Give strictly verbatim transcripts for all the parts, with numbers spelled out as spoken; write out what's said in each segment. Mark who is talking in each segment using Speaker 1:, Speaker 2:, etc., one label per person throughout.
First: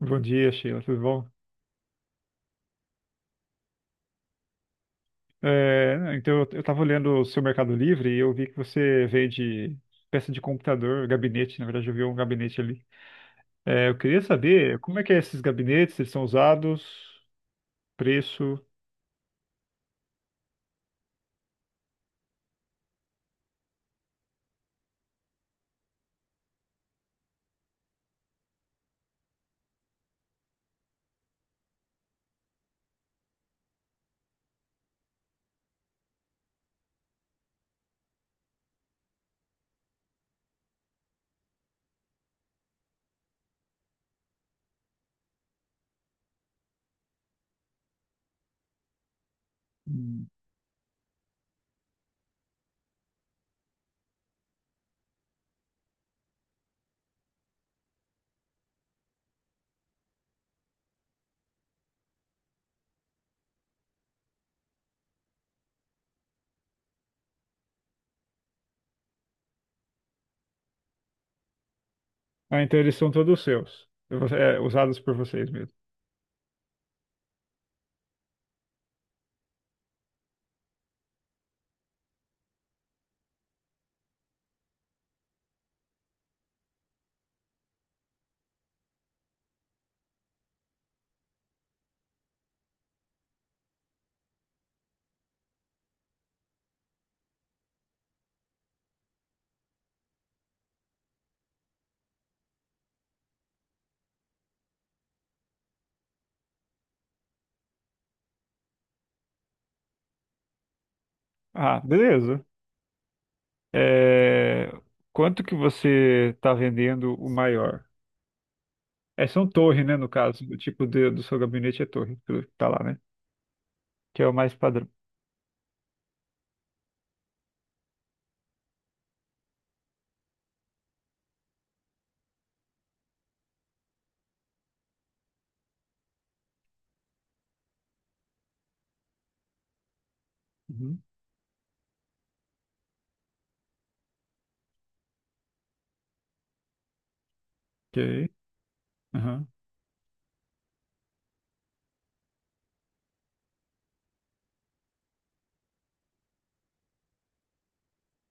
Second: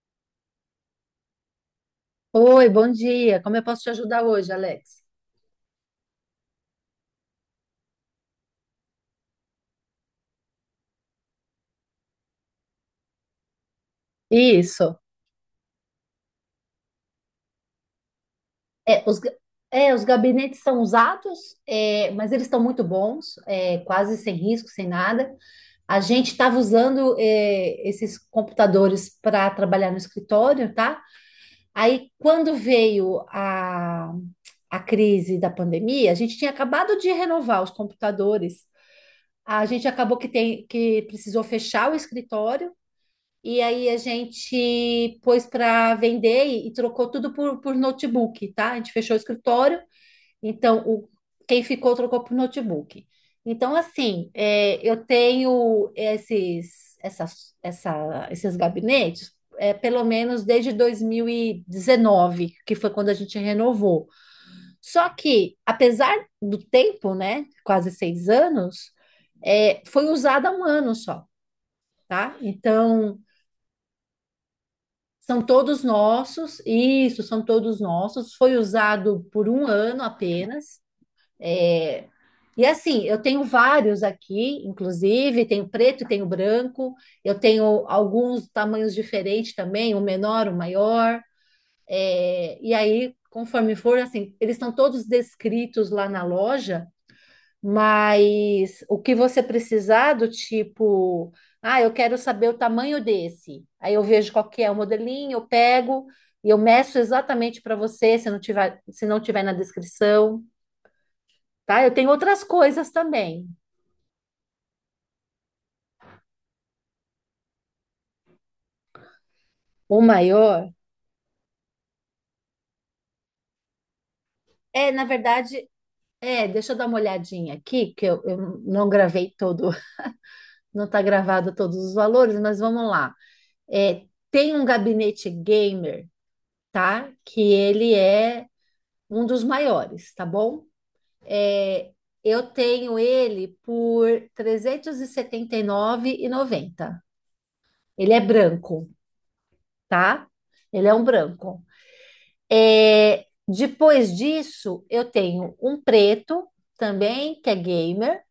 Speaker 1: Bom dia, Sheila, tudo bom?
Speaker 2: Oi, bom dia. Como eu posso te ajudar hoje, Alex?
Speaker 1: É, então, eu estava olhando o seu Mercado Livre e eu vi que você vende peça de computador, gabinete, na verdade eu vi um gabinete ali. É, eu queria saber
Speaker 2: Isso.
Speaker 1: como é que é esses gabinetes, eles são usados, preço...
Speaker 2: É, os, ga- é, os gabinetes são usados, é, mas eles estão muito bons, é, quase sem risco, sem nada. A gente estava usando, é, esses computadores para trabalhar no escritório, tá? Aí, quando veio a, a crise da pandemia, a gente tinha acabado de renovar os computadores. A gente acabou que tem, que precisou fechar o escritório. E aí a gente pôs para vender e, e trocou tudo por, por notebook, tá? A gente fechou o escritório,
Speaker 1: Hum.
Speaker 2: então o, quem ficou trocou por notebook. Então, assim, é, eu tenho esses, essas, essa, esses gabinetes, é, pelo menos desde dois mil e dezenove, que foi quando a gente renovou. Só que, apesar do tempo, né, quase seis anos, é, foi usada um ano só, tá?
Speaker 1: Ah, então eles são
Speaker 2: Então.
Speaker 1: todos seus, é, usados por
Speaker 2: São
Speaker 1: vocês mesmo.
Speaker 2: todos nossos, isso, são todos nossos. Foi usado por um ano apenas. É, E assim, eu tenho vários aqui, inclusive, tenho preto e tenho branco, eu tenho alguns tamanhos diferentes também, o menor, o maior. É, E aí, conforme for, assim, eles estão todos descritos lá na loja. Mas o que você precisar do tipo, ah, eu quero saber o tamanho desse. Aí eu vejo qual que é o modelinho, eu pego e eu meço exatamente para você, se não tiver, se não tiver na descrição,
Speaker 1: Ah,
Speaker 2: tá? Eu tenho
Speaker 1: beleza.
Speaker 2: outras coisas também.
Speaker 1: É, quanto que você está vendendo o maior? É, são torre, né,
Speaker 2: O
Speaker 1: no caso, o
Speaker 2: maior
Speaker 1: tipo de- do seu gabinete é torre, pelo que tá lá, né? Que é o mais padrão.
Speaker 2: é, na verdade, é, deixa eu dar uma olhadinha aqui, que eu, eu não gravei todo, não está gravado todos os valores, mas vamos lá. É, tem um gabinete gamer, tá? Que ele é um dos maiores, tá bom?
Speaker 1: Uhum.
Speaker 2: É, eu tenho ele por trezentos e e setenta e nove R$ trezentos e setenta e nove e noventa. Ele é
Speaker 1: Ok.
Speaker 2: branco,
Speaker 1: Aham.
Speaker 2: tá? Ele é um branco. É, depois disso, eu tenho um preto também, que é gamer.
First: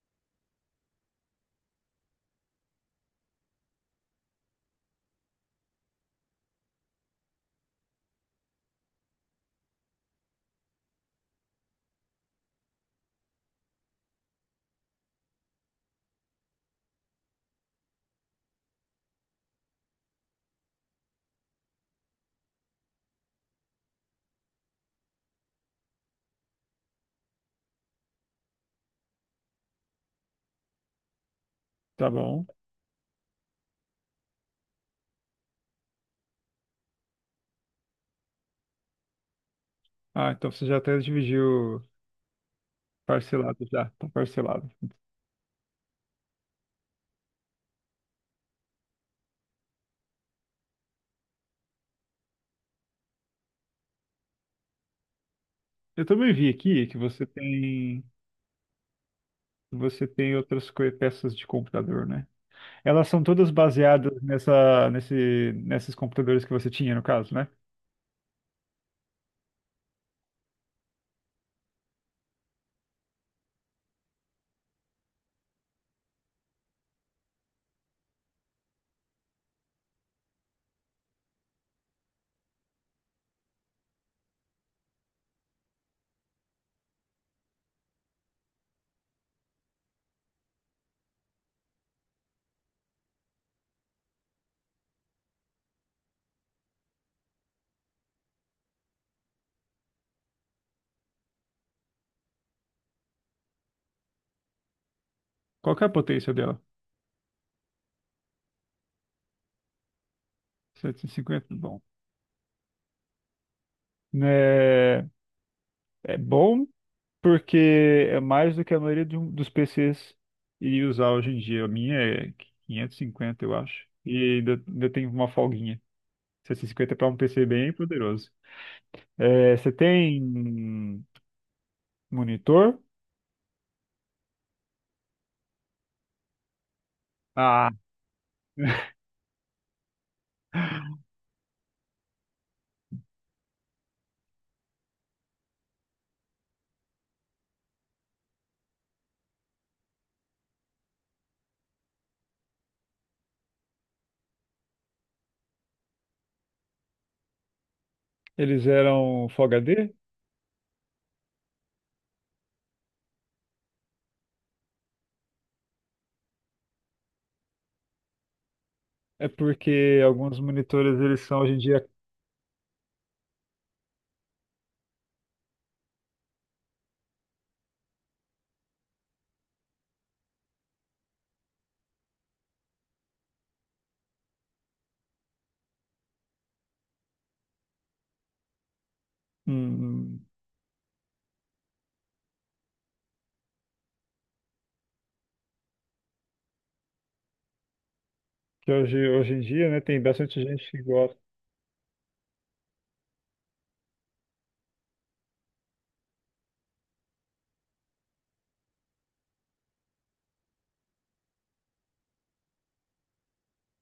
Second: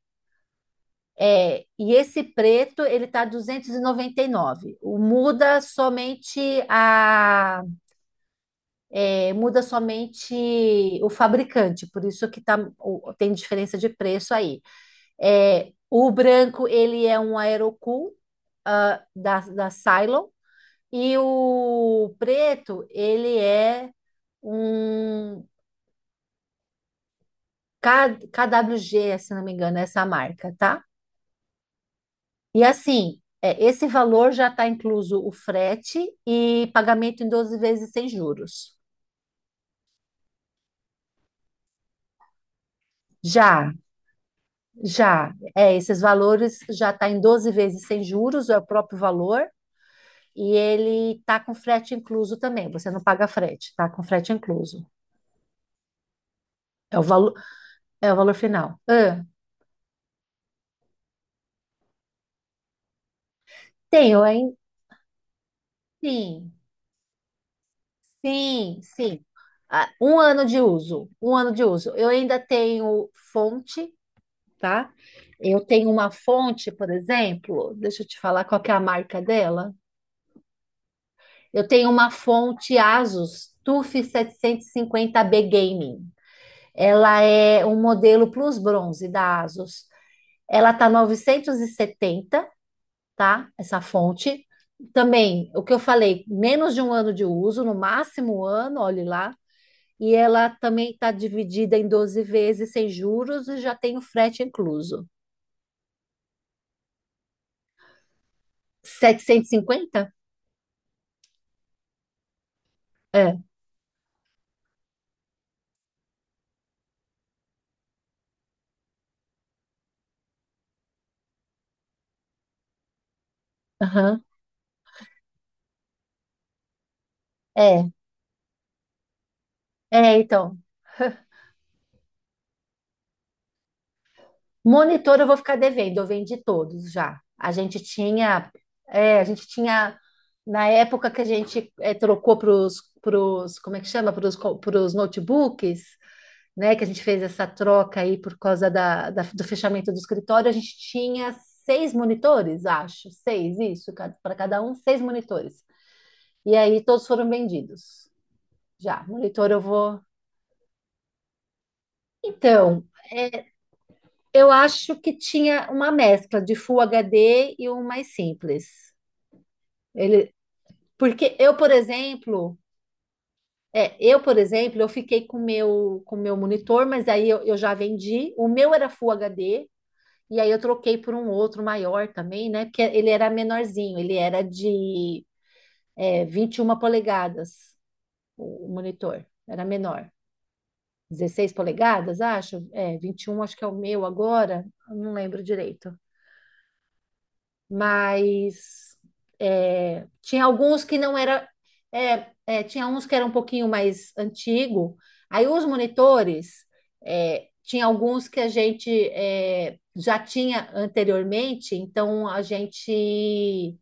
Speaker 2: É, e esse preto, ele tá duzentos e e noventa e nove. O muda somente a é, muda somente o fabricante, por isso que tá o- tem diferença de preço aí. É, o branco, ele é um aerocool, ah, da, da Cylon. E o preto, ele é um K, KWG, se não me engano, é essa marca, tá?
Speaker 1: Tá bom.
Speaker 2: E assim, é, esse valor já está incluso o frete e pagamento em doze vezes sem juros.
Speaker 1: Ah, então você já até dividiu parcelado
Speaker 2: Já,
Speaker 1: já, tá parcelado.
Speaker 2: já, é, esses valores já está em doze vezes sem juros, é o próprio valor, e ele tá com frete incluso também. Você não paga frete, tá com frete incluso.
Speaker 1: Eu também vi aqui que
Speaker 2: É o
Speaker 1: você
Speaker 2: valor,
Speaker 1: tem
Speaker 2: é o valor final. Ah,
Speaker 1: você tem outras coi- peças de computador, né? Elas são todas baseadas
Speaker 2: tenho, hein?
Speaker 1: nessa nesse nesses computadores que
Speaker 2: Sim,
Speaker 1: você tinha no caso, né?
Speaker 2: sim, sim. Ah, um ano de uso, um ano de uso. Eu ainda tenho fonte, tá? Eu tenho uma fonte, por exemplo, deixa eu te falar qual que é a marca dela. Eu tenho uma fonte Asus TUF setecentos e cinquenta B Gaming. Ela é um modelo Plus Bronze da Asus. Ela tá novecentos e setenta, tá? Essa fonte. Também, o que eu falei, menos de um ano de uso, no máximo um ano, olhe lá. E ela também está dividida em doze vezes sem juros e já tem o frete incluso.
Speaker 1: Qual que é a potência dela?
Speaker 2: setecentos e cinquenta?
Speaker 1: Setecentos e cinquenta, bom.
Speaker 2: É,
Speaker 1: É, é bom, porque é mais do que a maioria de um- dos P Cs iria usar hoje em dia. A minha é quinhentos e cinquenta, eu acho.
Speaker 2: aham.
Speaker 1: E ainda, ainda tem uma folguinha. setecentos e cinquenta para um P C bem
Speaker 2: É,
Speaker 1: poderoso. É, você
Speaker 2: é, então.
Speaker 1: tem monitor?
Speaker 2: Monitor eu vou ficar devendo, eu vendi todos já. A
Speaker 1: Ah,
Speaker 2: gente tinha, é, a gente tinha, na época que a gente é, trocou para os, como é que chama? Para os notebooks, né, que a gente fez essa troca aí por causa da, da- do fechamento do escritório, a gente tinha seis monitores, acho, seis, isso, para cada um, seis monitores. E aí todos foram vendidos.
Speaker 1: eles
Speaker 2: Já,
Speaker 1: eram Full
Speaker 2: monitor eu
Speaker 1: H D?
Speaker 2: vou. Então, é, eu acho que tinha uma mescla de Full H D e um mais simples.
Speaker 1: É porque
Speaker 2: Ele,
Speaker 1: alguns monitores eles
Speaker 2: porque
Speaker 1: são hoje
Speaker 2: eu,
Speaker 1: em
Speaker 2: por
Speaker 1: dia
Speaker 2: exemplo, é, eu, por exemplo, eu fiquei com o meu, com o meu monitor, mas aí eu, eu já vendi. O meu era Full H D. E aí eu troquei por um outro maior também, né? Porque ele era menorzinho, ele era de é, vinte e uma polegadas, o o monitor, era menor.
Speaker 1: hum,
Speaker 2: dezesseis polegadas, acho? É, vinte e um acho que é o meu agora, eu não lembro direito.
Speaker 1: que hoje,
Speaker 2: Mas
Speaker 1: hoje em dia, né, tem
Speaker 2: é,
Speaker 1: bastante
Speaker 2: tinha
Speaker 1: gente que
Speaker 2: alguns que não
Speaker 1: gosta.
Speaker 2: era, é, é, tinha uns que era um pouquinho mais antigo. Aí os monitores, é, tinha alguns que a gente é, já tinha anteriormente, então a gente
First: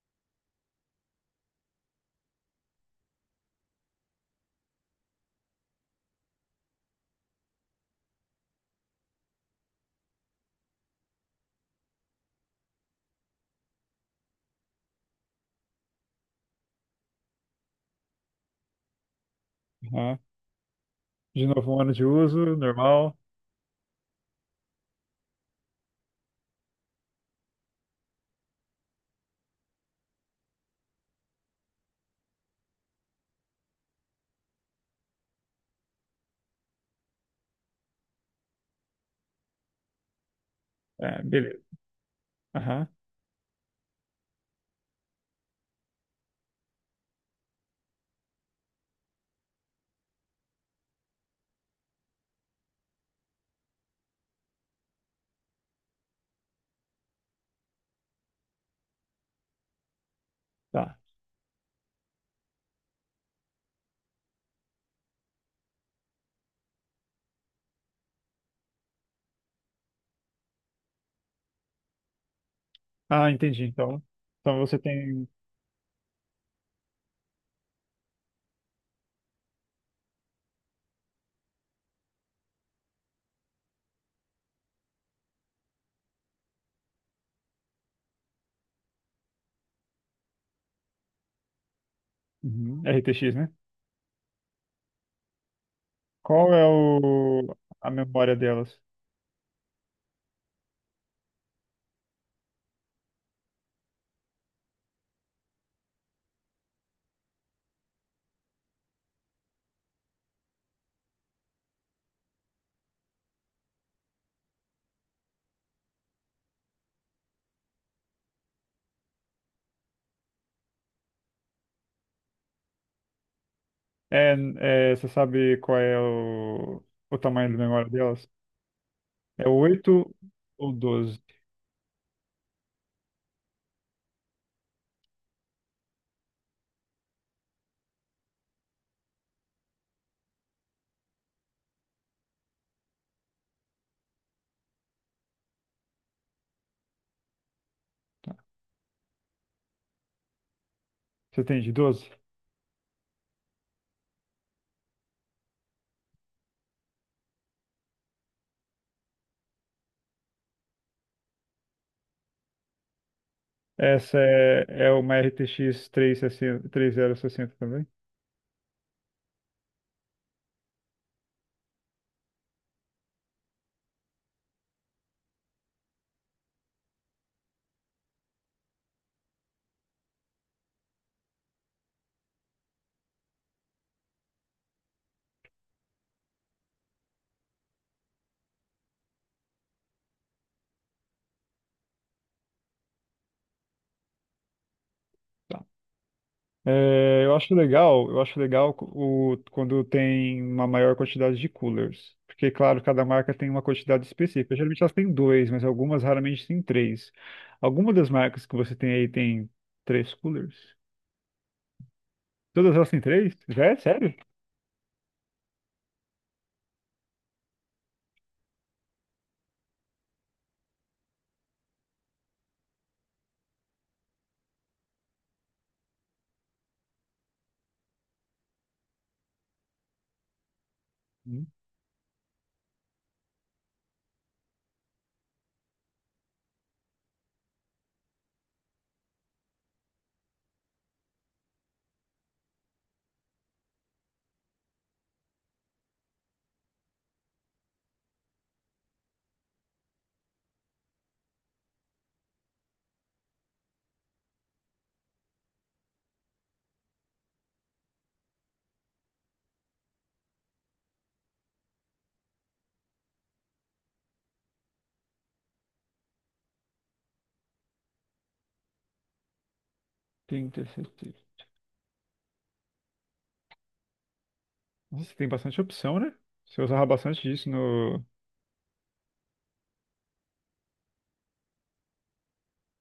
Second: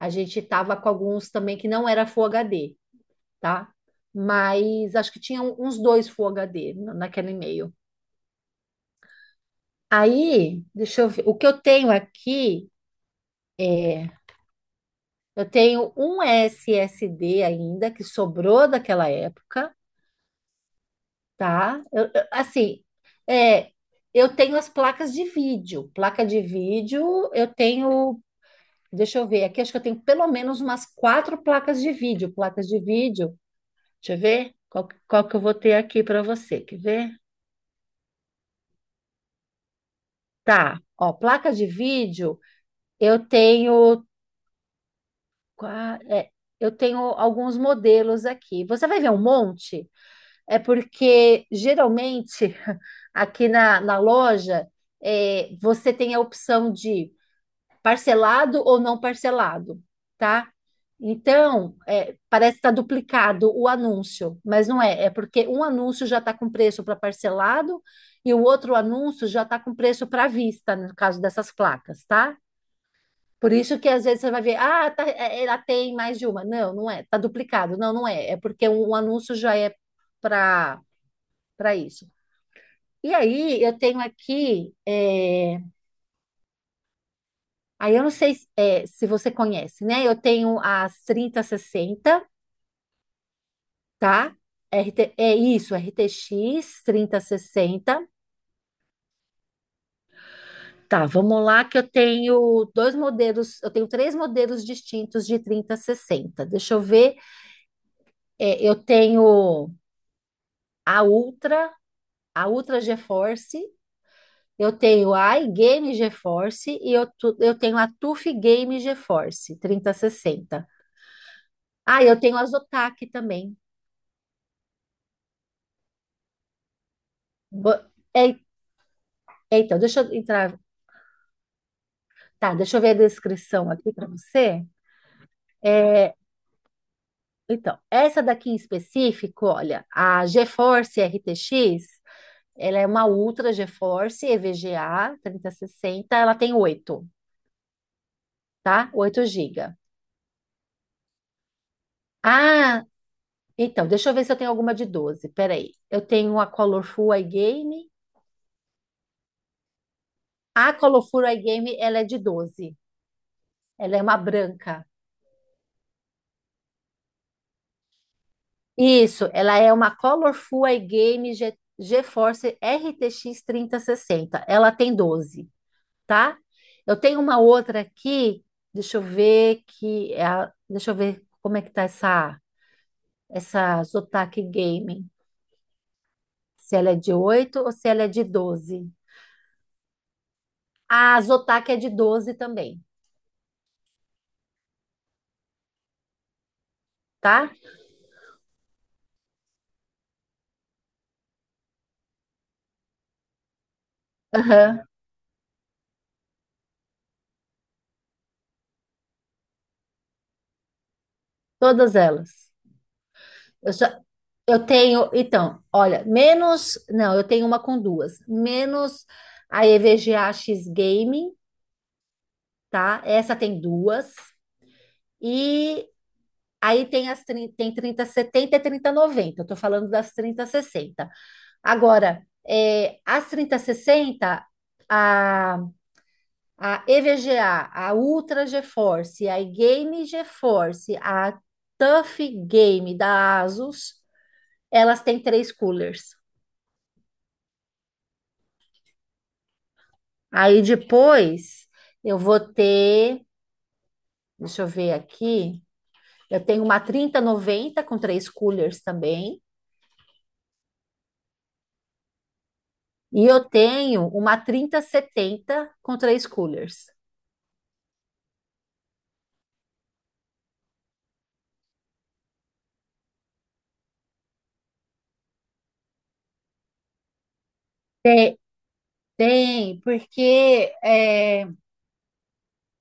Speaker 2: a gente estava com alguns também que não era Full H D, tá? Mas acho que tinha uns dois Full H D na- naquele e-mail. Aí, deixa eu ver, o que eu tenho aqui é eu tenho um S S D ainda que sobrou daquela época,
Speaker 1: Aham. De novo, um
Speaker 2: tá?
Speaker 1: ano de
Speaker 2: Eu- eu-
Speaker 1: uso,
Speaker 2: assim,
Speaker 1: normal.
Speaker 2: é, eu tenho as placas de vídeo. Placa de vídeo, eu tenho, deixa eu ver, aqui acho que eu tenho pelo menos umas quatro placas de vídeo. Placas de vídeo, deixa eu ver qual, que- qual que eu vou ter aqui para você, quer ver? Tá, ó,
Speaker 1: É,
Speaker 2: placa
Speaker 1: beleza.
Speaker 2: de vídeo,
Speaker 1: Aham.
Speaker 2: eu tenho, qua- é, eu tenho alguns modelos aqui. Você vai ver um monte? É porque geralmente aqui na, na loja é, você tem a opção de parcelado ou não parcelado, tá?
Speaker 1: Tá.
Speaker 2: Então, é, parece que está duplicado o anúncio, mas não é. É porque um anúncio já está com preço para parcelado e o outro anúncio já está com preço para vista, no caso dessas placas, tá?
Speaker 1: Ah,
Speaker 2: Por
Speaker 1: entendi.
Speaker 2: isso que
Speaker 1: Então,
Speaker 2: às vezes você vai ver,
Speaker 1: então você
Speaker 2: ah, tá,
Speaker 1: tem
Speaker 2: é, ela tem mais de uma. Não, não é, tá duplicado. Não, não é. É porque um um anúncio já é para para isso. E aí, eu tenho aqui, é, aí eu não sei se é, se você conhece, né? Eu tenho as trinta sessenta,
Speaker 1: uhum, R T X, né?
Speaker 2: tá? R T, é isso,
Speaker 1: Qual é
Speaker 2: R T X
Speaker 1: o... a
Speaker 2: sessenta.
Speaker 1: memória delas?
Speaker 2: Tá, vamos lá, que eu tenho dois modelos, eu tenho três modelos distintos de trinta sessenta. Deixa eu ver, é, eu tenho a Ultra, a Ultra GeForce, eu tenho a iGame GeForce e eu, tu- eu tenho a TUF Game GeForce trinta sessenta. Ah, eu tenho as otaku também.
Speaker 1: É, é, você sabe qual é o... o tamanho da
Speaker 2: Bo-
Speaker 1: memória delas?
Speaker 2: é-
Speaker 1: É
Speaker 2: é, então, deixa eu
Speaker 1: oito
Speaker 2: entrar.
Speaker 1: ou doze?
Speaker 2: Tá, deixa eu ver a descrição aqui para você. É, então, essa daqui em específico, olha, a GeForce R T X, ela é uma Ultra GeForce E V G A trinta sessenta, ela tem oito, tá? Oito gigas.
Speaker 1: Você tem de doze?
Speaker 2: Ah, então, deixa eu ver se eu tenho alguma de doze. Peraí. Eu tenho a Colorful iGame. A Colorful iGame, ela é de doze. Ela é uma
Speaker 1: Essa é,
Speaker 2: branca.
Speaker 1: é uma R T X trezentos e sessenta, sessenta e três mil e sessenta também?
Speaker 2: Isso, ela é uma Colorful iGame Ge- GeForce R T X trinta sessenta. Ela tem doze, tá? Eu tenho uma outra aqui, deixa eu ver que é a- deixa eu ver como é que tá essa essa Zotac Gaming. Se ela é de oito ou se ela é de doze? A Zotac é de doze também,
Speaker 1: É, eu
Speaker 2: tá?
Speaker 1: acho legal, eu acho legal o, quando tem uma maior quantidade de coolers. Porque, claro, cada marca tem uma quantidade específica.
Speaker 2: Aham,
Speaker 1: Geralmente elas têm dois, mas algumas raramente têm três. Alguma das marcas que você tem aí tem três coolers?
Speaker 2: todas elas.
Speaker 1: Todas elas têm três? Já
Speaker 2: Eu
Speaker 1: é
Speaker 2: só-
Speaker 1: sério?
Speaker 2: Eu tenho, então, olha, menos, não, eu tenho uma com duas, menos a E V G A X Gaming, tá? Essa tem duas, e aí tem as trinta, tem trinta, e trinta noventa, eu tô falando das trinta, e sessenta.
Speaker 1: Hum.
Speaker 2: Agora, é, as trinta e sessenta, a, a E V G A, a a Ultra GeForce, a Game GeForce, a Tough Game da Asus, elas têm três coolers. Aí depois eu vou ter, deixa eu ver aqui, eu tenho uma trinta noventa com três coolers também, e eu tenho uma trinta setenta com três coolers.
Speaker 1: Tem, tem, tem. tem. Nossa, tem bastante opção, né? Você usava bastante disso no.
Speaker 2: Tem, porque é,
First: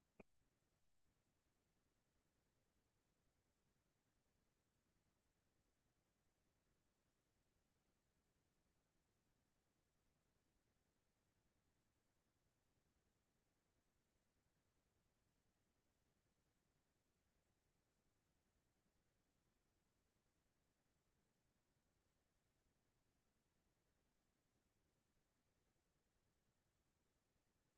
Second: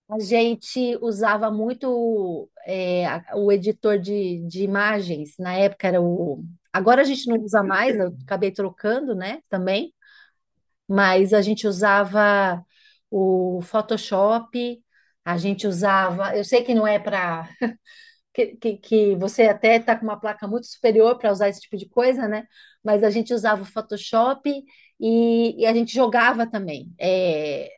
Speaker 2: a gente usava muito é, a- o editor de, de imagens, na época era o. Agora a gente não usa mais, eu acabei trocando, né, também, mas a gente usava o Photoshop, a gente usava. Eu sei que não é para. Que, que, que você até está com uma placa muito superior para usar esse tipo de coisa, né? Mas a gente usava o Photoshop e, e a gente jogava também. É,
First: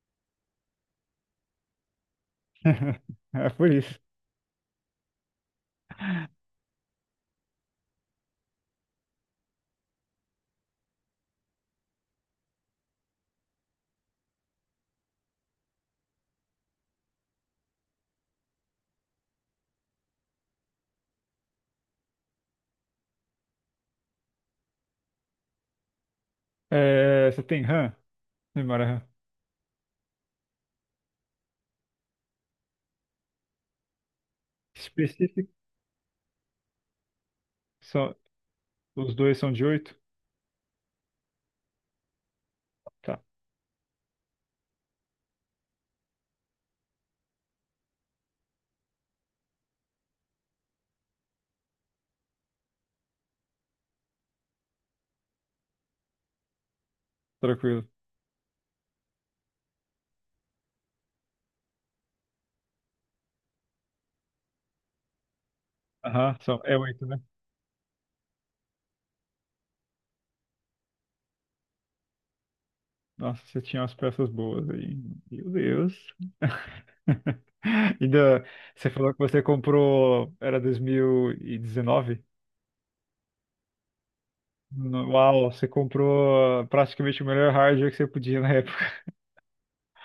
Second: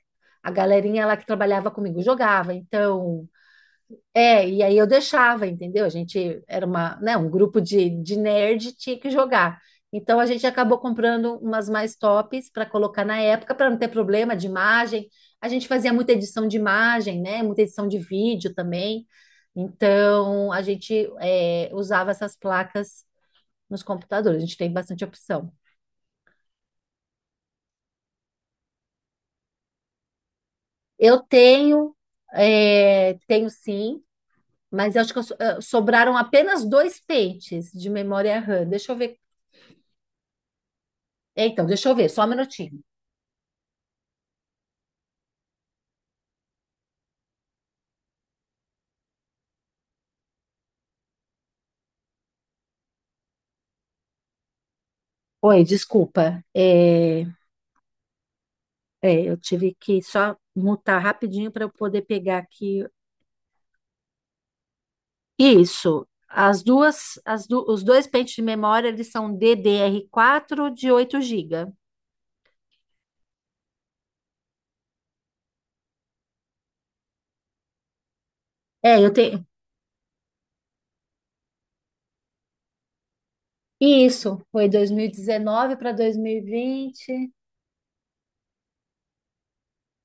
Speaker 2: A galerinha lá que trabalhava comigo jogava. Então,
Speaker 1: É por isso.
Speaker 2: é, e aí eu deixava, entendeu? A gente era uma, né, um grupo de, de nerd, tinha que jogar. Então a gente acabou comprando umas mais tops para colocar na época, para não ter problema de imagem. A gente fazia muita edição de imagem, né? Muita edição de vídeo também. Então a gente é, usava essas placas nos computadores. A gente tem bastante opção.
Speaker 1: É, você tem RAM? Memória RAM.
Speaker 2: Eu tenho, é, tenho sim, mas eu acho que eu so-
Speaker 1: Específico.
Speaker 2: eh, sobraram apenas dois pentes de
Speaker 1: Só,
Speaker 2: memória RAM. Deixa eu
Speaker 1: os
Speaker 2: ver.
Speaker 1: dois são de oito?
Speaker 2: É, Então, deixa eu ver, só um minutinho.
Speaker 1: Tá,
Speaker 2: Oi, desculpa. É,
Speaker 1: tranquilo.
Speaker 2: é, eu tive que só mutar rapidinho para eu poder pegar aqui. Isso.
Speaker 1: Aham, são,
Speaker 2: As
Speaker 1: é oito,
Speaker 2: duas,
Speaker 1: né?
Speaker 2: as du- Os dois pentes de memória, eles são D D R quatro de oito gigabytes.
Speaker 1: Nossa, você tinha umas peças boas aí. Meu Deus. Ainda, você
Speaker 2: É,
Speaker 1: falou
Speaker 2: eu
Speaker 1: que você
Speaker 2: tenho.
Speaker 1: comprou, era dois mil e dezenove?
Speaker 2: Isso, foi
Speaker 1: No- Uau, você
Speaker 2: dois mil e dezenove para dois mil e
Speaker 1: comprou praticamente o
Speaker 2: vinte.
Speaker 1: melhor hardware que você podia na época.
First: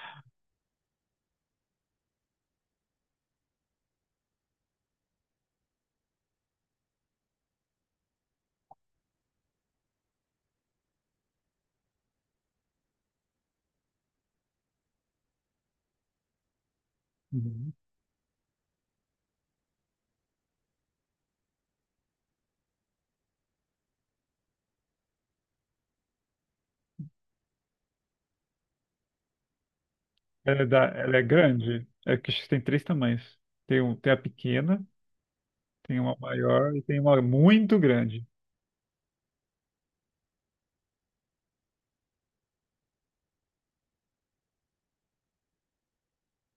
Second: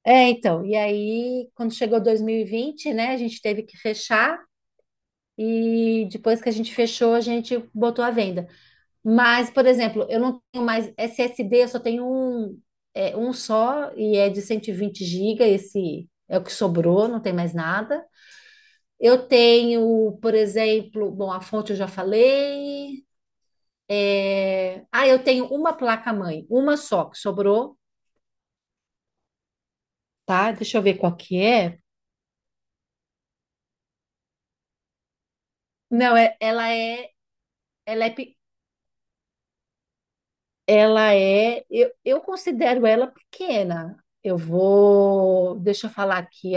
Speaker 2: É, então, e aí, quando chegou dois mil e vinte, né, a gente teve que fechar, e depois que a gente fechou, a gente botou à venda. Mas, por exemplo, eu não tenho mais S S D, eu só tenho um, é, um só e é de cento e vinte gigas, esse é o que sobrou, não tem mais
Speaker 1: Uhum.
Speaker 2: nada. Eu tenho, por exemplo, bom, a fonte eu já falei. é, Ah, eu tenho uma placa-mãe, uma só que sobrou, tá?
Speaker 1: Ela é,
Speaker 2: Deixa eu
Speaker 1: da-
Speaker 2: ver qual
Speaker 1: ela é
Speaker 2: que é.
Speaker 1: grande? É que acho que tem três tamanhos. Tem, um, tem a pequena, tem uma
Speaker 2: Não, é- ela
Speaker 1: maior e tem
Speaker 2: é,
Speaker 1: uma muito
Speaker 2: ela é,
Speaker 1: grande.
Speaker 2: pe- ela é, eu, eu considero ela pequena. Eu vou, deixa eu falar aqui.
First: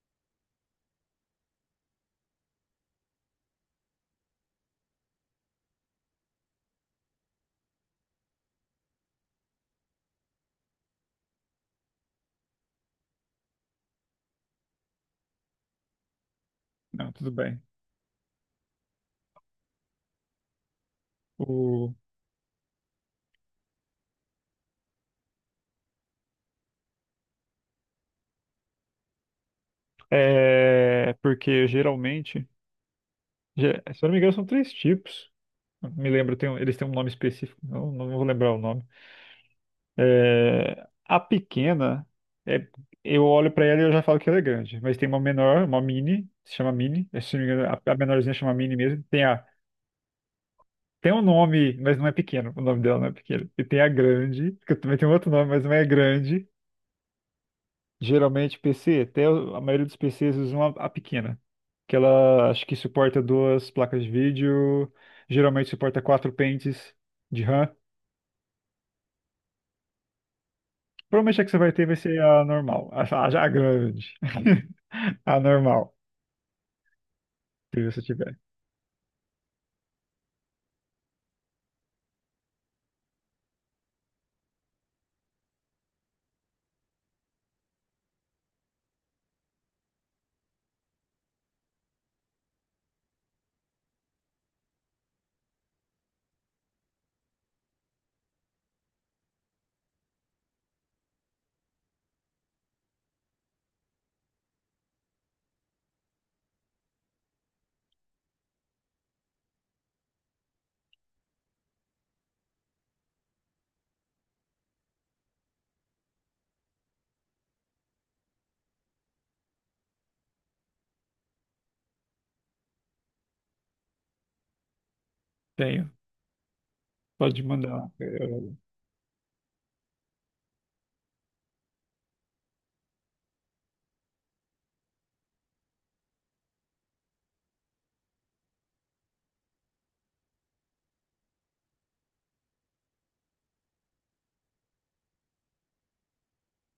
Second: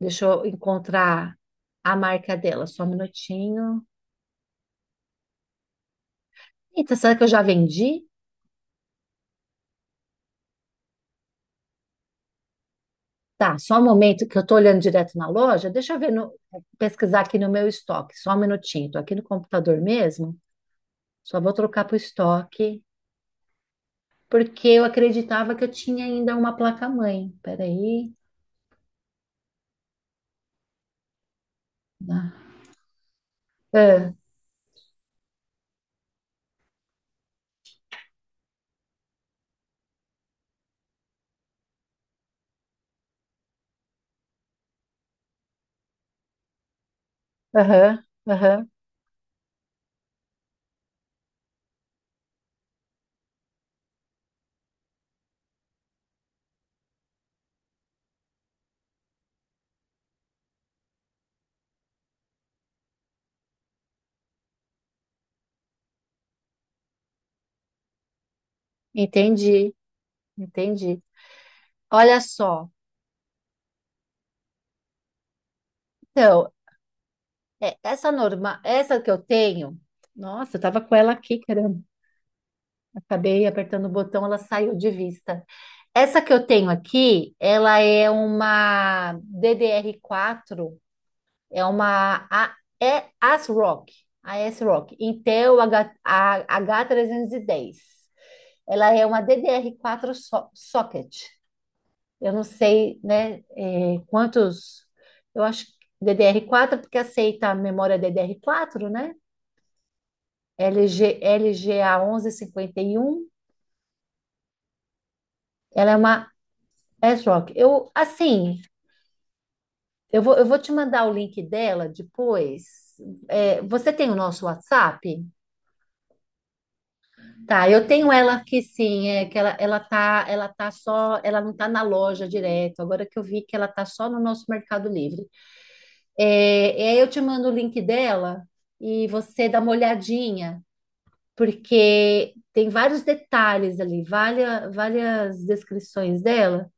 Speaker 2: Deixa eu encontrar a marca dela, só um minutinho. Eita, será que eu já vendi? Tá, só um momento que eu tô olhando direto na loja. Deixa eu ver no,
Speaker 1: Não,
Speaker 2: pesquisar
Speaker 1: tudo
Speaker 2: aqui no
Speaker 1: bem.
Speaker 2: meu estoque, só um minutinho. Tô aqui no computador mesmo, só vou trocar
Speaker 1: O,
Speaker 2: pro estoque, porque eu acreditava que eu tinha ainda uma placa-mãe. Peraí.
Speaker 1: é, porque
Speaker 2: Ah,
Speaker 1: geralmente, ge- se eu não
Speaker 2: ah,
Speaker 1: me engano, são três tipos. Me lembro, tem um- eles têm um nome específico, não, não vou lembrar o nome. É, a pequena, é, eu olho pra ela e eu já falo que ela é grande, mas tem uma menor, uma mini, se chama mini, é, se não me engano, a, a
Speaker 2: aham,
Speaker 1: menorzinha chama
Speaker 2: aham,
Speaker 1: mini mesmo. Tem a, tem um nome, mas não é pequeno, o nome dela não é pequeno. E tem a grande, que também tem um outro nome, mas não é grande. Geralmente P C, até o- a maioria dos P Cs usam a, a pequena, que ela acho que suporta duas placas de vídeo, geralmente suporta quatro pentes de RAM.
Speaker 2: entendi, entendi.
Speaker 1: Provavelmente a que você vai ter vai ser
Speaker 2: Olha
Speaker 1: a
Speaker 2: só,
Speaker 1: normal. A, a já grande. A normal,
Speaker 2: então, é,
Speaker 1: se você
Speaker 2: essa
Speaker 1: tiver.
Speaker 2: norma, essa que eu tenho, nossa, eu tava com ela aqui, caramba. Acabei apertando o botão, ela saiu de vista. Essa que eu tenho aqui, ela é uma D D R quatro, é uma A- é ASRock, a ASRock, Intel H, A- H trezentos e dez. Ela é uma D D R quatro so- socket. Eu não sei, né, eh, quantos, eu acho que D D R quatro porque aceita a memória D D R quatro, né? L G, e um. Ela é uma. É, Joque, eu, assim, eu vou, eu vou te mandar o link dela depois. É, você tem o nosso WhatsApp?
Speaker 1: Tenho. Pode
Speaker 2: Tá,
Speaker 1: mandar.
Speaker 2: eu
Speaker 1: Lá.
Speaker 2: tenho ela
Speaker 1: Eu-
Speaker 2: aqui sim, é que ela, ela tá, ela tá só, ela não tá na loja direto, agora que eu vi que ela tá só no nosso Mercado Livre. É, e aí eu te mando o link dela e você dá uma olhadinha, porque tem vários detalhes ali, várias, várias descrições dela.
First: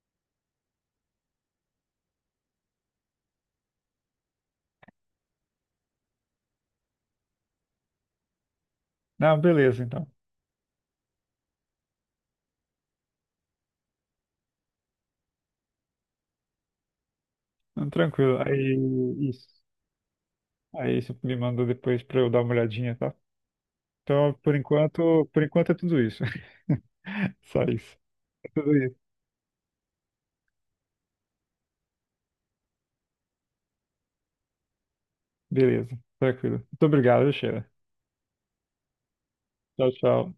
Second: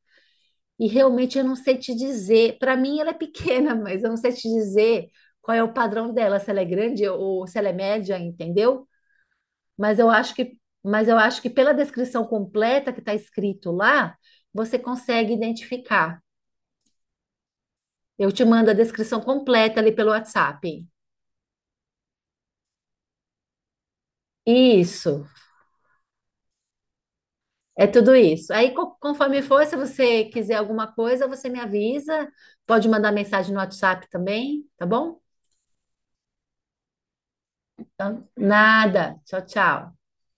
Speaker 2: E realmente eu não sei te dizer. Para mim ela é pequena, mas eu não sei te dizer qual é o padrão dela, se ela é grande ou se ela é média, entendeu?
Speaker 1: Não, beleza,
Speaker 2: Mas eu
Speaker 1: então.
Speaker 2: acho que, mas eu acho que pela descrição completa que está escrito lá, você consegue identificar.
Speaker 1: Não,
Speaker 2: Eu
Speaker 1: tranquilo.
Speaker 2: te mando a
Speaker 1: Aí,
Speaker 2: descrição
Speaker 1: isso.
Speaker 2: completa ali pelo WhatsApp.
Speaker 1: Aí você me manda depois pra eu dar uma olhadinha, tá? Então, por enquanto,
Speaker 2: Isso,
Speaker 1: por enquanto é tudo isso. Só
Speaker 2: é
Speaker 1: isso.
Speaker 2: tudo
Speaker 1: É
Speaker 2: isso. Aí,
Speaker 1: tudo isso.
Speaker 2: co- conforme for, se você quiser alguma coisa, você me avisa. Pode mandar mensagem no WhatsApp também, tá bom?
Speaker 1: Beleza, tranquilo. Muito obrigado, Sheila.
Speaker 2: Então, nada. Tchau,
Speaker 1: Tchau,
Speaker 2: tchau.
Speaker 1: tchau.